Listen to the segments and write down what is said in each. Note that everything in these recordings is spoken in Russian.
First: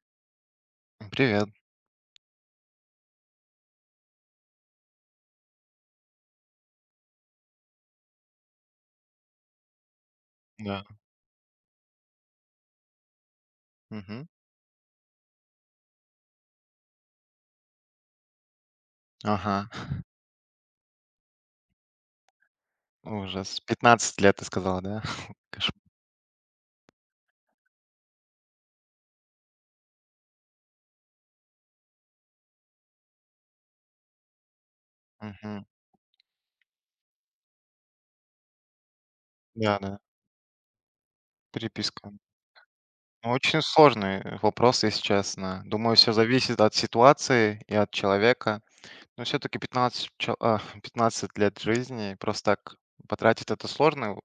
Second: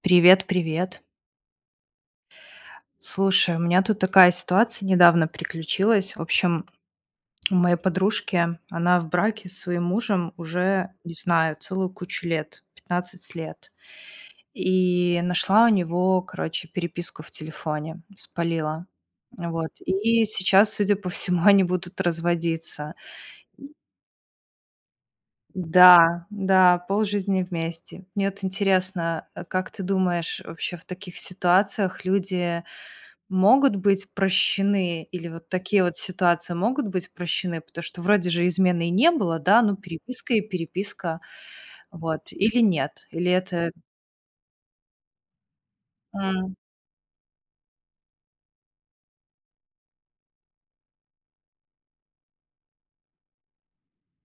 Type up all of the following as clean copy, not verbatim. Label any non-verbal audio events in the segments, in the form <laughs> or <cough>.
Привет, привет. Привет, Слушай, у меня тут такая ситуация недавно приключилась. В общем, у моей подружки, она в браке с своим мужем уже, да. не знаю, целую кучу лет, 15 лет. Мгм. И нашла у него, короче, переписку в телефоне, спалила. Ага. Вот. <laughs> И сейчас, судя по всему, <laughs> они будут разводиться. Ужас. 15 лет ты сказала, да? <laughs> Кош- Да, да, полжизни вместе. Мне вот интересно, как ты думаешь, вообще в таких ситуациях люди могут быть прощены или вот Мгм. такие вот ситуации могут быть прощены? Потому что вроде же измены и не было, да, ну, Да, да. переписка и переписка, Переписка. вот. Или нет? Ну, Или Очень это. сложный вопрос, если честно. Думаю, все М. зависит от ситуации и от человека. Но все-таки 15, <laughs> 15 лет жизни просто так потратить, это сложно.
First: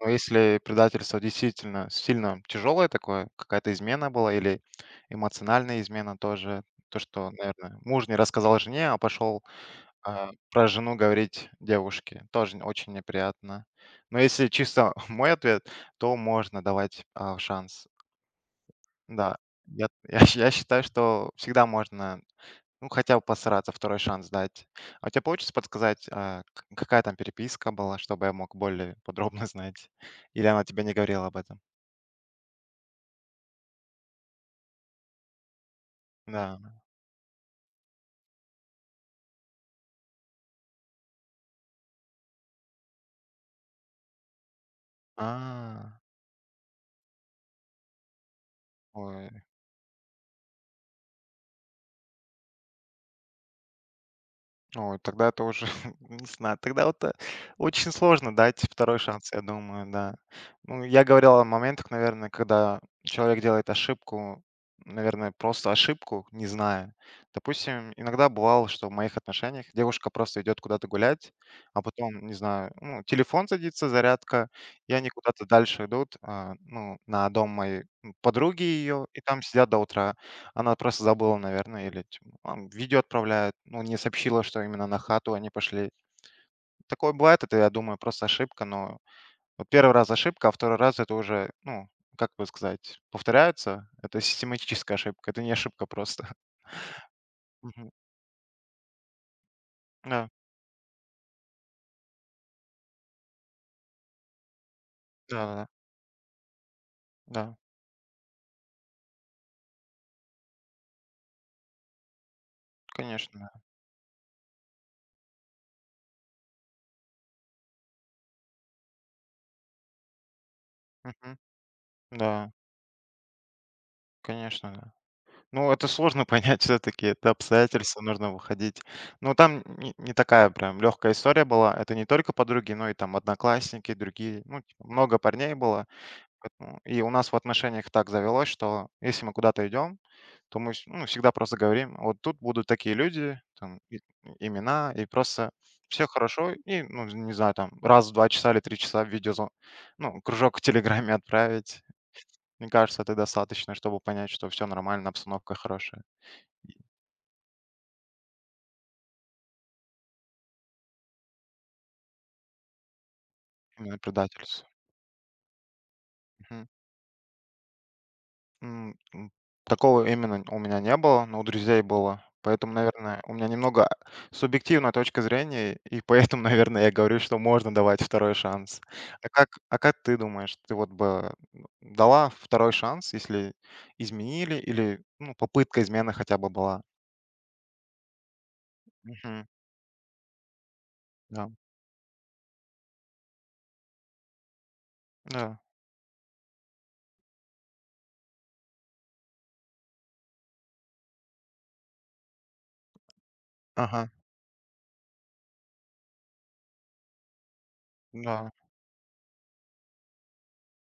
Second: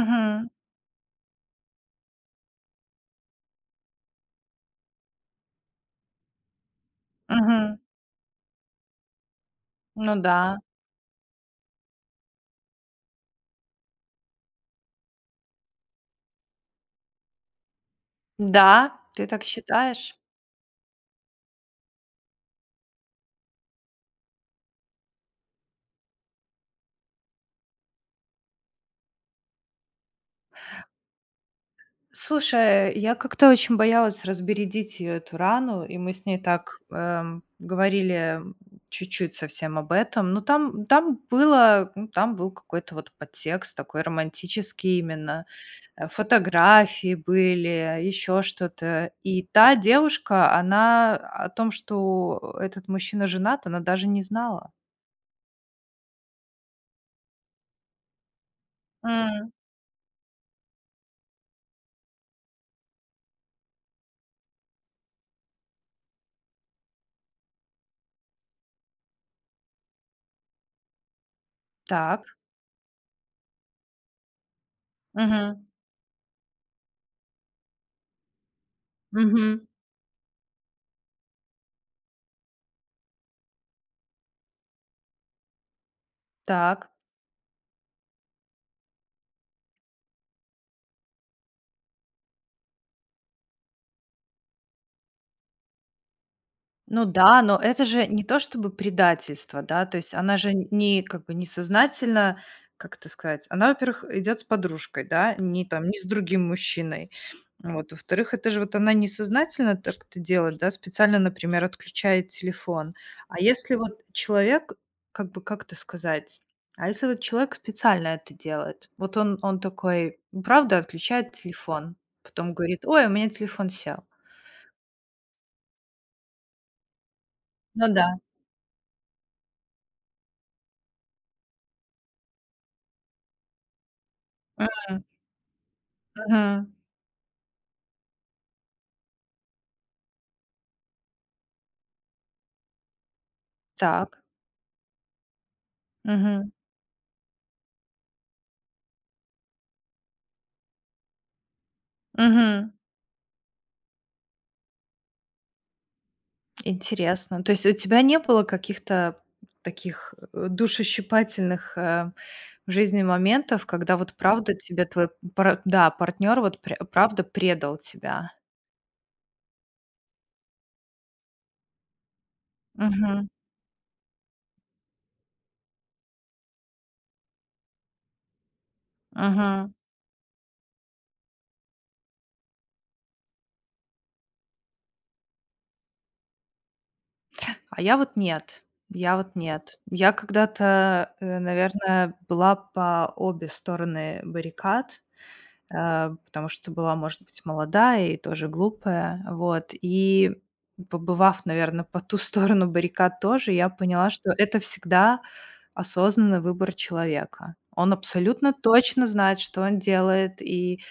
Но если предательство действительно сильно тяжелое такое, какая-то измена была или эмоциональная измена тоже, то, что, Мгм. наверное, муж не рассказал жене, а пошел. Ну А, да. про жену говорить девушке тоже н очень неприятно. Но если чисто <laughs> мой ответ, то можно давать, шанс. Да, ты Да, так я считаешь? <laughs> я считаю, что всегда можно, ну, хотя бы постараться, второй шанс дать. А у тебя получится подсказать, а, к какая там переписка была, чтобы я мог более подробно <laughs> знать? Или она тебе не говорила об этом? Слушай, я как-то очень боялась разбередить ее эту рану, и мы с ней Да. так, говорили, чуть-чуть совсем об этом. Но там было, ну, там был какой-то вот подтекст такой романтический именно. А, Фотографии были, еще что-то. ой. И та девушка, она о том, что этот мужчина женат, она даже не знала. Ой, тогда это уже, <laughs> не знаю, тогда вот, очень сложно дать второй шанс, я М. думаю, да. Ну, я говорил о моментах, наверное, когда человек делает ошибку, наверное, просто ошибку, не зная. Допустим, иногда бывало, что в моих отношениях девушка просто идет куда-то гулять, а Так. потом, не знаю, ну, телефон садится, зарядка, и они куда-то Мгм. дальше идут, ну, на дом моей подруги ее, и там Мгм. сидят до утра. Она просто забыла, наверное, или видео отправляют. Ну, не сообщила, что именно на хату они пошли. Так. Такое бывает, это, я думаю, просто ошибка, но вот первый раз ошибка, а 2 раз это уже, ну, как бы сказать, повторяется. Это систематическая ошибка, это не ошибка просто. <laughs> Ну да, но это Мгм. же не то чтобы предательство, да, то есть Да, она же не как бы несознательно, как это сказать, она, во-первых, идет с подружкой, да, не да-да-да. там, не с другим мужчиной. Да, Вот. Во-вторых, это же вот она несознательно так это делает, да, специально, например, отключает телефон. конечно, А да. если вот человек, как бы, как это сказать, а если вот человек специально это делает? Вот он такой, ну, правда, отключает Мгм. телефон, Да, потом говорит, ой, у меня телефон сел. конечно, да. Ну, это сложно <laughs> понять, все таки это Ну обстоятельства, да. нужно выходить. Ну там не такая прям легкая история была. Это не только подруги, но и там одноклассники, другие. Ну, типа, Мгм. много парней было. Мгм. Поэтому и у нас в отношениях так завелось, что если мы куда-то идем, то мы ну, всегда просто говорим, вот тут будут такие люди, там, Так. имена, и просто все Мгм. хорошо, и, ну, не знаю, там, раз в два часа или три часа видео, ну, кружок в Телеграме отправить. Мгм. Мне кажется, это достаточно, чтобы понять, что все нормально, обстановка хорошая. Интересно. То есть у тебя не было каких-то таких, душещипательных, в жизни моментов, когда Именно вот правда предательство. тебе твой партнер вот пря правда предал тебя? М, м, такого именно у меня не было, но у друзей было. Поэтому, наверное, Мгм, у меня немного субъективная точка зрения, и поэтому, <laughs> наверное, я говорю, что можно давать второй шанс. А как, мгм. а как ты думаешь, ты вот бы дала второй шанс, если изменили или, ну, попытка измены хотя бы была? А я вот нет, я вот Мгм. нет. Я когда-то, Да, наверное, была по обе стороны баррикад. да, Э, потому что была, может быть, молодая и тоже глупая. Вот. И побывав, наверное, по ту сторону баррикад тоже, я поняла, ага, что это всегда осознанный выбор человека. Он да. абсолютно точно знает, что он делает. И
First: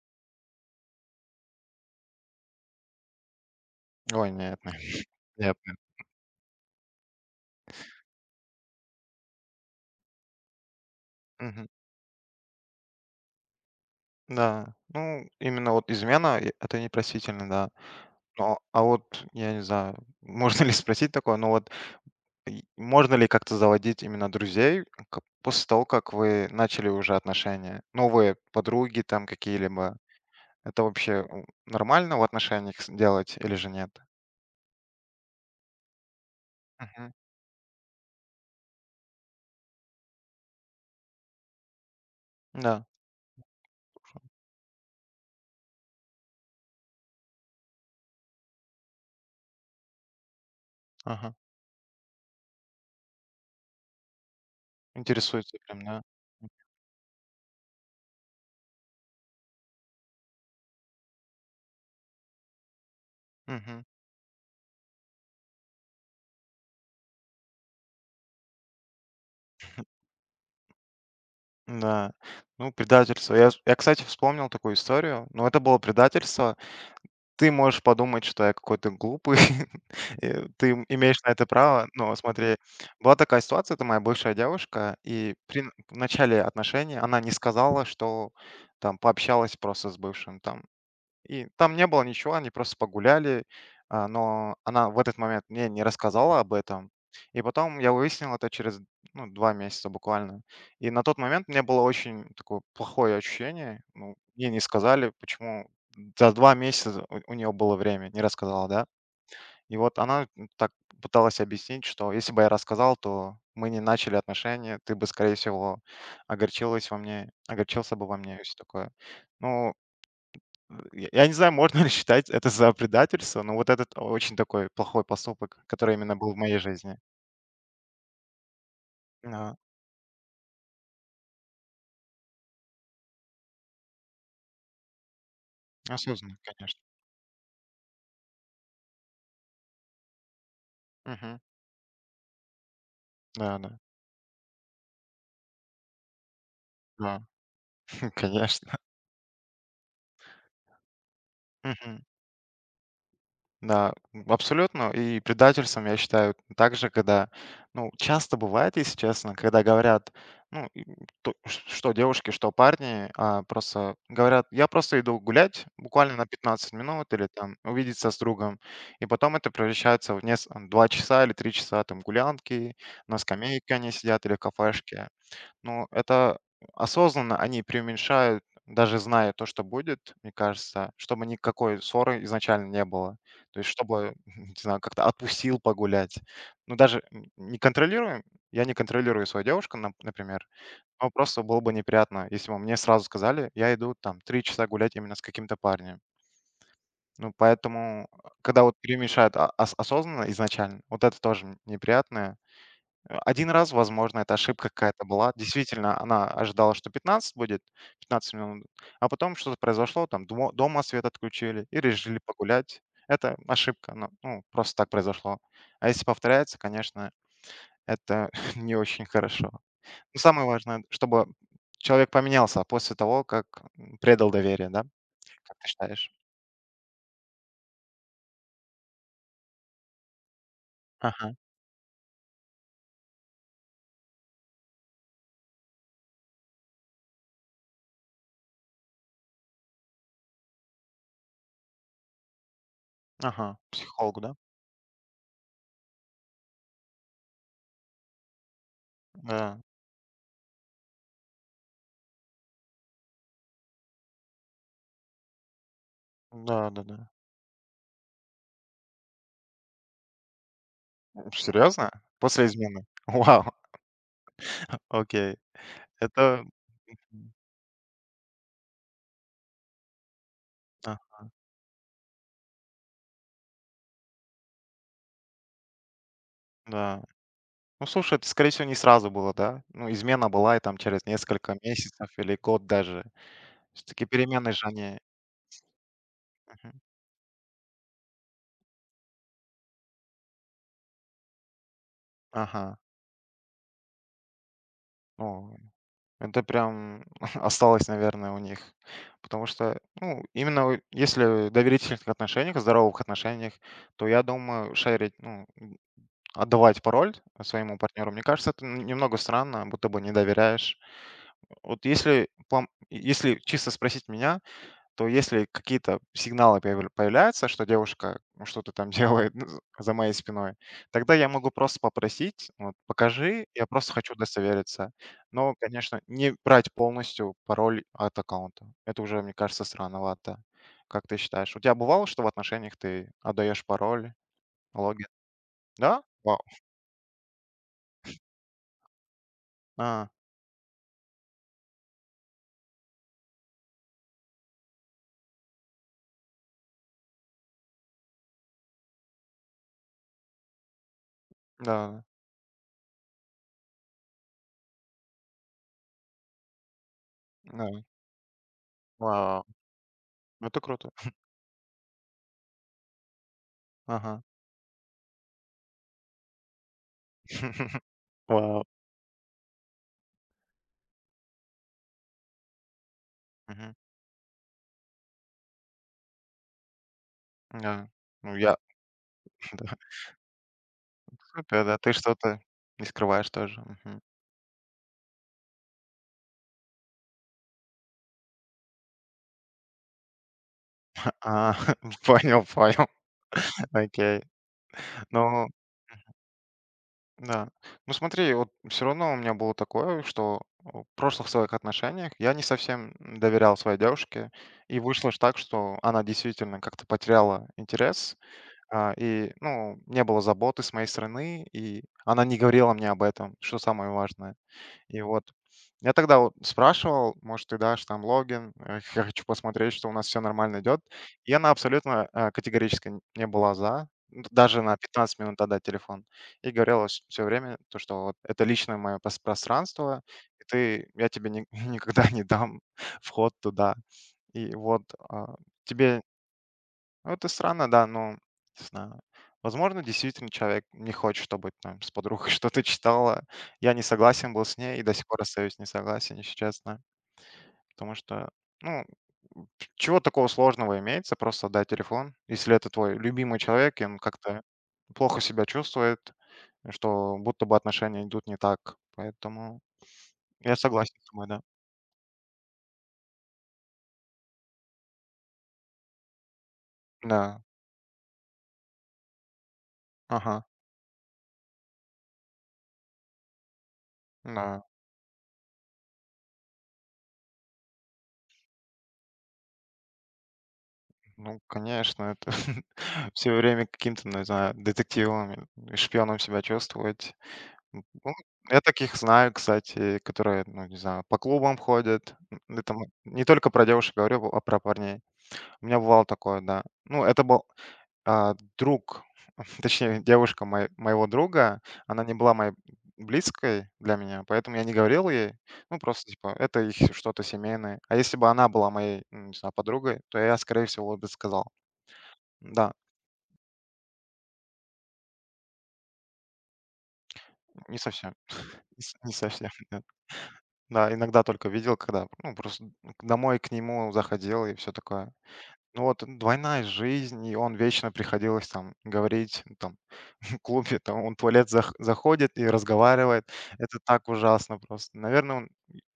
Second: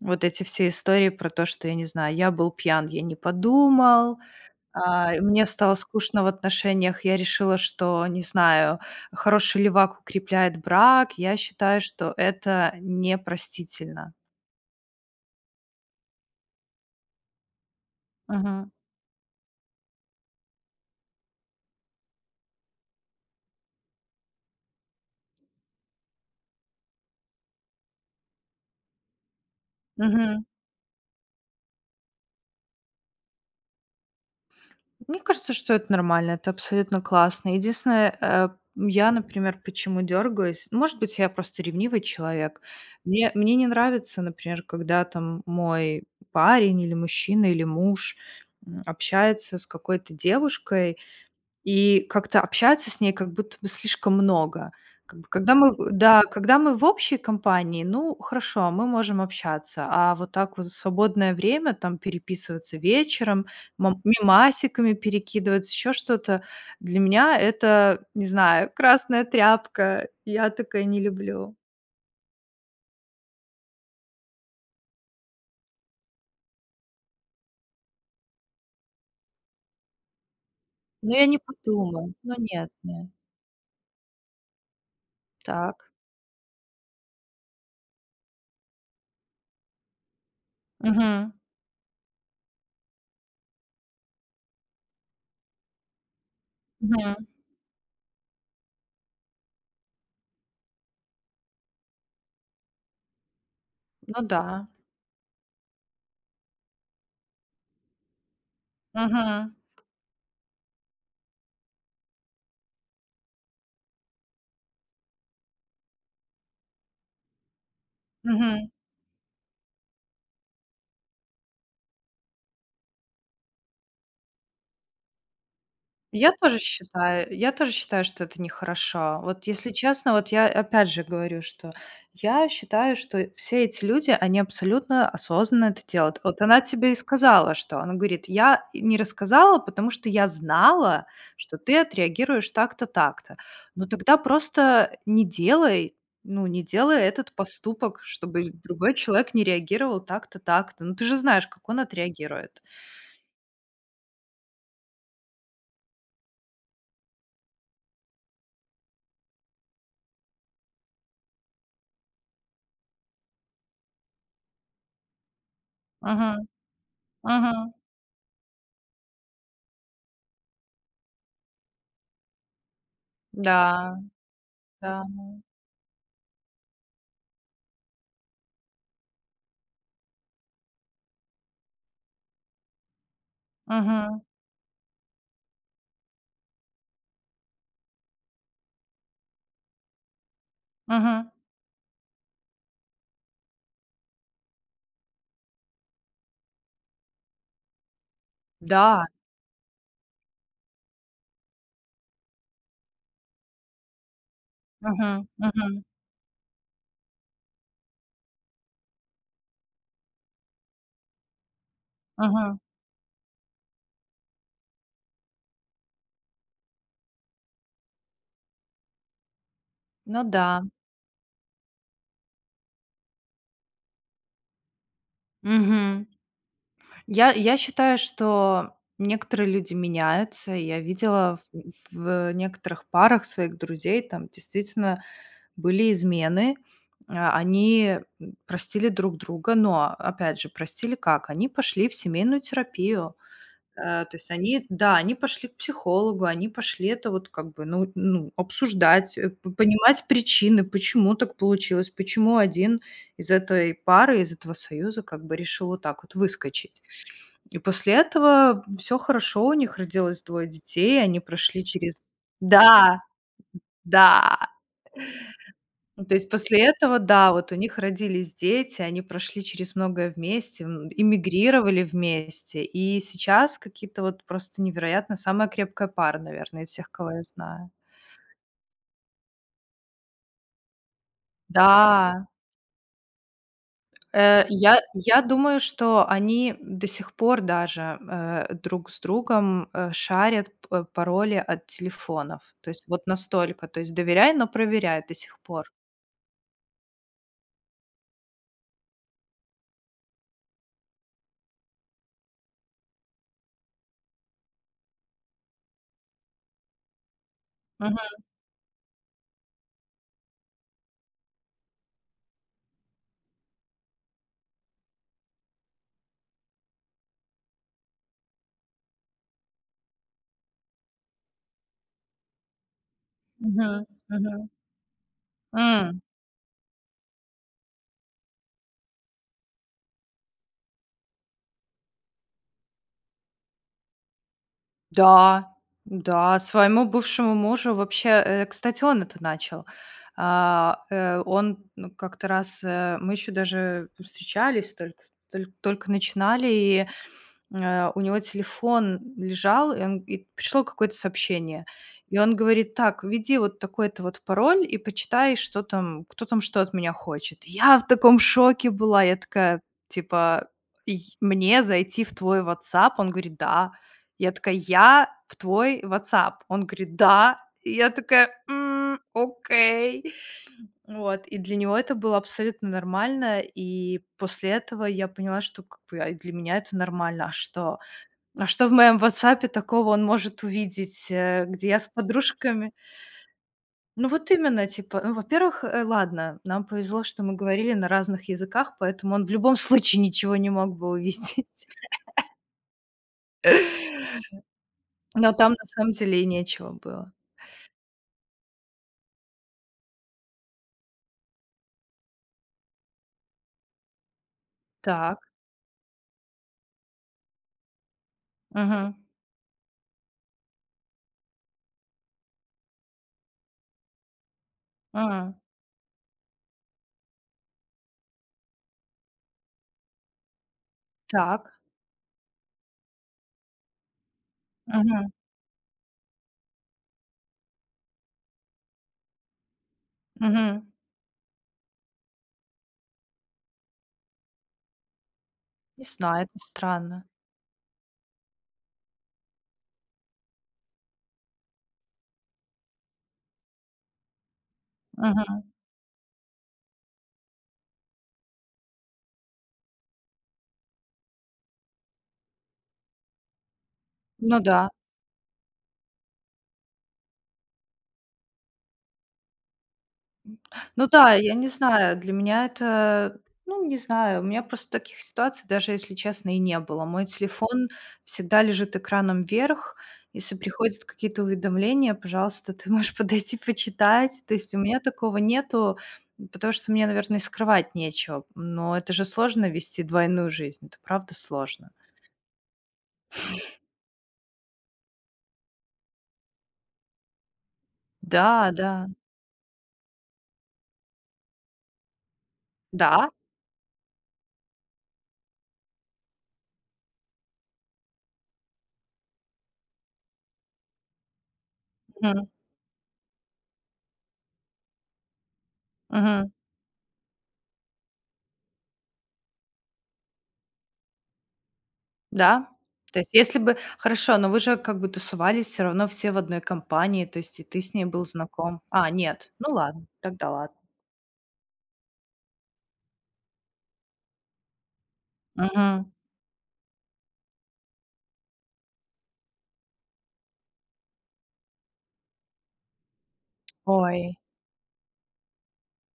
вот эти все истории про то, что, я не знаю, я был пьян, я не подумал, Ой, нет, нет, и мне нет. стало Нет. скучно в отношениях, я решила, что, не знаю, хороший левак укрепляет брак, я Мгм. считаю, что это непростительно. Да, ну именно вот измена, это непростительно, да. Ну, Мгм. а вот, я не знаю, <laughs> можно ли спросить такое, но вот и можно ли как-то заводить именно друзей к после того, как вы начали уже отношения? Новые подруги там какие-либо. Мгм. Это вообще нормально в отношениях делать или же нет? Мне кажется, что это нормально, это абсолютно Мгм. классно. Единственное, я, например, почему дергаюсь? Может быть, я просто ревнивый человек. Да, Мне не нравится, например, когда там мой парень или мужчина или муж общается с какой-то девушкой, ага. и как-то общаться с ней как будто бы слишком много. Как бы когда Интересуется мы прям, в да. да, когда мы в общей компании, ну, хорошо, мы можем общаться, а вот так вот в свободное время там переписываться вечером, Мгм. мом мемасиками перекидываться, еще что-то, для меня это, не знаю, красная тряпка. Я такое не люблю. Да. Ну, предательство. Я, кстати, вспомнил такую историю, но это было предательство. Ты можешь подумать, что я какой-то глупый, <laughs> ты Но имеешь я на не это право, подумаю. но Ну смотри, нет, нет. была такая ситуация, это моя бывшая девушка, и при н Так. в начале отношений она не сказала, что там пообщалась просто с бывшим там. Мгм. И там не было ничего, они просто погуляли, но она в этот момент мне не рассказала об этом. Мгм. И потом я выяснил это через, ну, 2 месяца буквально. И на тот момент мне было очень такое плохое ощущение. Ну, Ну мне не да. сказали, почему за 2 месяца у нее было время, не рассказала, да. Мгм. И вот она так пыталась объяснить, что если бы я рассказал, то мы не начали отношения, ты бы, скорее всего, огорчилась во мне, огорчился бы во мне и все Мгм. такое. Ну, я не знаю, можно <laughs> ли считать это за предательство, но вот этот очень такой плохой поступок, который именно Я был в моей тоже жизни. считаю я тоже считаю, что это нехорошо. Вот Да, если честно, вот я опять же говорю, что я считаю, что все эти люди, они абсолютно осознанно это делают. осознанно, Вот она конечно. тебе и сказала, что она говорит: «Я не рассказала, потому что я знала, Мгм. что ты отреагируешь так-то, так-то». Да-да. Ну тогда просто не делай, ну, не делай Да, этот поступок, да, <laughs> чтобы конечно. другой человек не реагировал так-то, так-то. Ну ты же знаешь, как он Мгм. отреагирует. Да, абсолютно. И предательством, я считаю, также, когда, ну, часто бывает, если честно, когда говорят, ну, что девушки, что парни, просто говорят, я просто иду гулять буквально на Мгм, 15 минут или там мгм. увидеться с другом, и потом это превращается в 2 часа или 3 часа там гулянки, на скамейке они Да, сидят или в да. кафешке. Ну, это осознанно они преуменьшают, даже зная то, что будет, мне кажется, чтобы никакой ссоры изначально не было. То есть чтобы, Мгм, <laughs> не знаю, как-то отпустил погулять. Ну, даже не контролируем, я не контролирую свою девушку, например, но мгм. просто было бы неприятно, если бы мне сразу сказали, я иду там три часа гулять именно с каким-то парнем. Ну, поэтому, когда вот Да. перемешают осознанно изначально, вот это тоже неприятное. Один раз, возможно, это ошибка какая-то Мгм, была. мгм, Действительно, она ожидала, что 15 будет, 15 минут, а потом что-то произошло, там дмо дома свет отключили и решили мгм. погулять. Это ошибка, ну, просто так произошло. А если повторяется, конечно, это <laughs> не очень хорошо. Но Ну да. самое важное, чтобы человек поменялся после того, как, предал доверие, да? Как ты Мгм. считаешь? Я считаю, что некоторые люди меняются. И я Ага, видела в некоторых парах своих друзей, там действительно были измены. А, они, простили друг друга, но, опять же, простили как? Они пошли в семейную терапию. ага, То психологу, есть да? они, да, они пошли к психологу, они пошли это вот как бы, ну, обсуждать, п Да, понимать причины, почему так получилось, почему один из этой пары, из этого союза как бы решил вот так вот выскочить. да-да-да. И после этого все хорошо, у них родилось двое детей, они прошли Серьезно? через. После измены? Да, <laughs> Вау, да. окей. Ну, то есть Это. после этого, М, да, вот у них родились дети, они прошли через многое вместе, да, эмигрировали вместе, и сейчас какие-то вот просто невероятно самая крепкая пара, наверное, из всех, да. кого я знаю. Ну, слушай, это, скорее всего, не сразу было, да? Ну, измена была и там через несколько месяцев Да, или год даже. Все-таки перемены же я они. я думаю, что они Мгм. до сих пор даже, друг с другом, шарят пароли от телефонов. То Ага. есть вот настолько, то есть доверяй, но проверяй до сих Ну, пор. это прям <laughs> осталось, наверное, у них. Потому что, ну, именно если в доверительных отношениях, здоровых отношениях, то я думаю, шерить, ну, отдавать пароль своему Мгм, партнеру, мне кажется, это немного странно, будто бы не доверяешь. Вот если, если чисто спросить меня, то если какие-то сигналы появляются, что девушка, ну, что-то там <laughs> делает, ну, за моей спиной, тогда я могу просто попросить, вот, покажи, я мгм, просто хочу мгм. удостовериться. Но, М. конечно, не брать полностью пароль от аккаунта. Это уже, мне кажется, странновато. Как ты считаешь? У тебя бывало, что в отношениях ты отдаешь пароль, логин? Да, Да? да, Вау. своему бывшему мужу вообще, кстати, он это начал. А, Он, ну, как-то раз, мы еще даже встречались, только только начинали, и у него телефон лежал, и он и пришло какое-то сообщение. да, И он говорит: «Так, введи вот такой-то вот пароль и почитай, что там, кто там что от меня хочет». Я да. в таком шоке была. Я Вау. такая, типа: Это круто. "Й мне зайти в твой WhatsApp?» Он говорит: «Да». Ага. Я такая: «Я в твой WhatsApp?» Он говорит: «Да». И <laughs> я такая: Вау. «М, окей». Вот, и для него это было абсолютно нормально. Мгм. И после этого я поняла, что как бы, и для меня это нормально. А что? Да. Ну, А я. что в моем «Ватсапе» <laughs> такого он может увидеть, Круто, где да, я с ты что-то подружками? не скрываешь тоже. Мгм. Ну, вот именно, типа, ну, во-первых, ладно, нам повезло, что мы говорили на разных языках, поэтому он в любом <laughs> случае ничего не мог бы А, увидеть. <laughs> понял, понял. <laughs> <laughs> Окей. Но Ну там на самом деле и нечего было. да. Ну смотри, вот все равно у меня было такое, что в прошлых своих отношениях я не совсем доверял своей девушке, и вышло Так. ж так, что она действительно как-то потеряла интерес, Мгм. Ну, не было заботы с моей стороны, и она не говорила мне об этом, что самое важное. И вот М. я тогда вот спрашивал: «Может, ты дашь там логин? <laughs> Я хочу посмотреть, что у нас все нормально идет». И она Так. абсолютно, категорически н не была за, н даже на Мгм. 15 минут отдать телефон. И говорила все время то, что вот это личное мое пространство, и Мгм. ты я тебе ни <laughs> никогда не дам <laughs> вход туда. И вот, а, Не тебе, знаю, это странно. ну, это странно, да, но не знаю. Возможно, действительно человек не хочет, чтобы там с подругой <laughs> что-то читала. Я не согласен был с ней и до сих пор Мгм. остаюсь не согласен, если честно. Потому что, ну, чего такого сложного имеется, просто отдать телефон, если это твой любимый человек, и он Ну как-то да. плохо себя чувствует, что будто бы отношения идут не так. Поэтому я Ну согласен с да, тобой, я да. не знаю, для меня это, ну, не знаю, у меня просто таких ситуаций даже, если честно, и не было. Мой Да. телефон всегда лежит экраном вверх. Если Ага. приходят какие-то уведомления, пожалуйста, ты можешь <laughs> подойти почитать. То есть у Да. меня такого нету, потому что мне, наверное, и скрывать нечего. Но это же сложно вести двойную жизнь. Это правда Ну, сложно. конечно, это <laughs> все время каким-то, ну, не знаю, детективом, и шпионом себя чувствовать. Ну, Да, я да. таких знаю, кстати, которые, ну, не знаю, по клубам ходят. Это Да. не только про девушек говорю, а про парней. У меня бывало такое, да. Ну, это был друг, <laughs> точнее, девушка моего друга. Она не Мгм. была моей близкой для меня, поэтому я не говорил ей. Ну, просто, Мгм. типа, это их что-то семейное. А если бы она была моей, не знаю, подругой, то я, скорее всего, бы сказал. Да? Да, То есть если бы хорошо, но вы же как бы тусовались все равно все в одной компании, то есть и ты с Не ней был совсем, знаком. А, с не нет, совсем, ну <laughs> нет. ладно, тогда ладно. Да, иногда только видел, когда, ну, просто домой к нему заходил и все такое. Ну Мгм. вот двойная жизнь, и он вечно приходилось там говорить, ну, там, <laughs> в клубе, там он в туалет заходит и разговаривает. Это Ой, так ужасно просто. Наверное, он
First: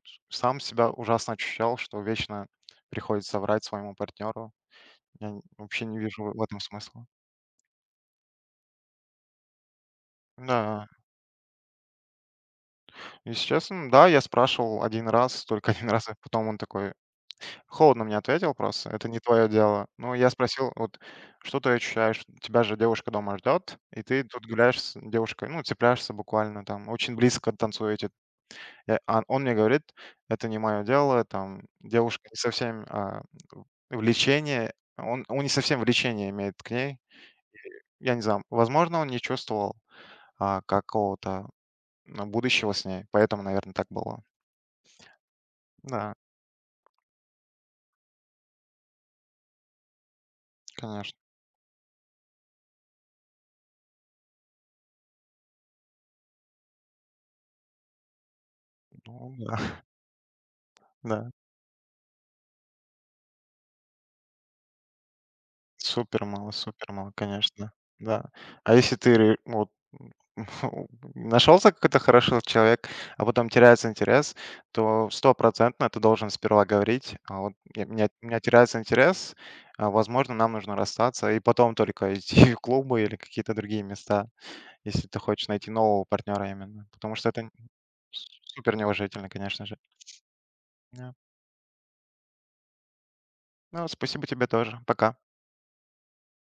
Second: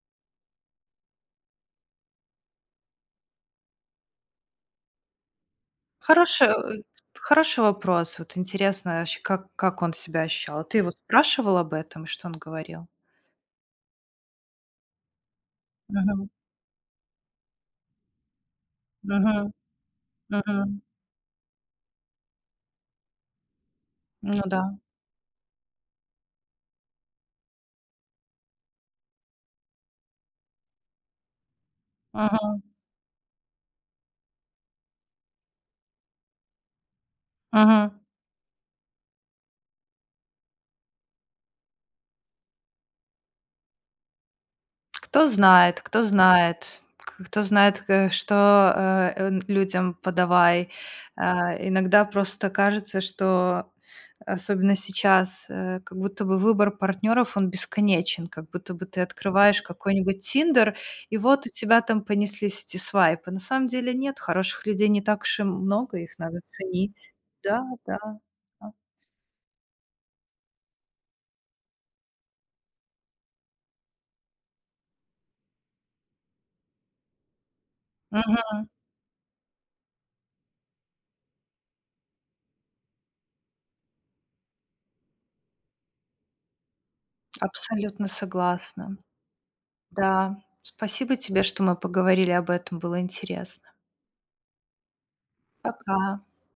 ш сам себя ужасно ощущал, что вечно приходится врать своему партнеру. Я н вообще не вижу в хороший, этом э, смысла. хороший вопрос. Вот интересно вообще, как он себя ощущал. А ты Да, его спрашивал об этом, и что он говорил? если честно, да, я спрашивал один раз, только <laughs> один раз, а Мгм. потом он такой холодно мне ответил просто: «Это не твое Мгм. дело». Ну, я спросил: Мгм. «Вот что ты ощущаешь? Тебя же девушка дома ждет, и ты Ну тут да. гуляешь с девушкой, ну, цепляешься буквально там, очень близко танцуете». Я А он мне говорит: «Это не мое дело, там девушка не Мгм. совсем, влечение». Он не совсем влечение имеет к ней. Мгм. Я не знаю, возможно, он не чувствовал, какого-то, ну, будущего с ней, поэтому, наверное, так было. Кто Да, знает, к кто знает, что, н людям подавай. конечно. Иногда просто кажется, что, особенно сейчас, как будто бы выбор партнеров он бесконечен, как будто бы ты Ну да, открываешь <laughs> какой-нибудь «Тиндер», и да. вот у тебя там понеслись эти свайпы. На самом деле нет, хороших людей не так уж и много, их надо Супер мало, ценить. Да, конечно, да, да. да. А если ты ре вот <laughs> нашелся какой-то хороший человек, а потом теряется интерес, то стопроцентно ты должен сперва говорить: «А вот я у меня Мгм. теряется интерес, возможно, нам нужно расстаться», и потом только идти <laughs> в клубы или какие-то другие места, если ты хочешь найти нового партнера именно. Потому что это Абсолютно супер согласна. неуважительно, конечно же. Да, Да. спасибо тебе, что мы поговорили об этом, было интересно. Ну, спасибо тебе тоже. Пока. Пока.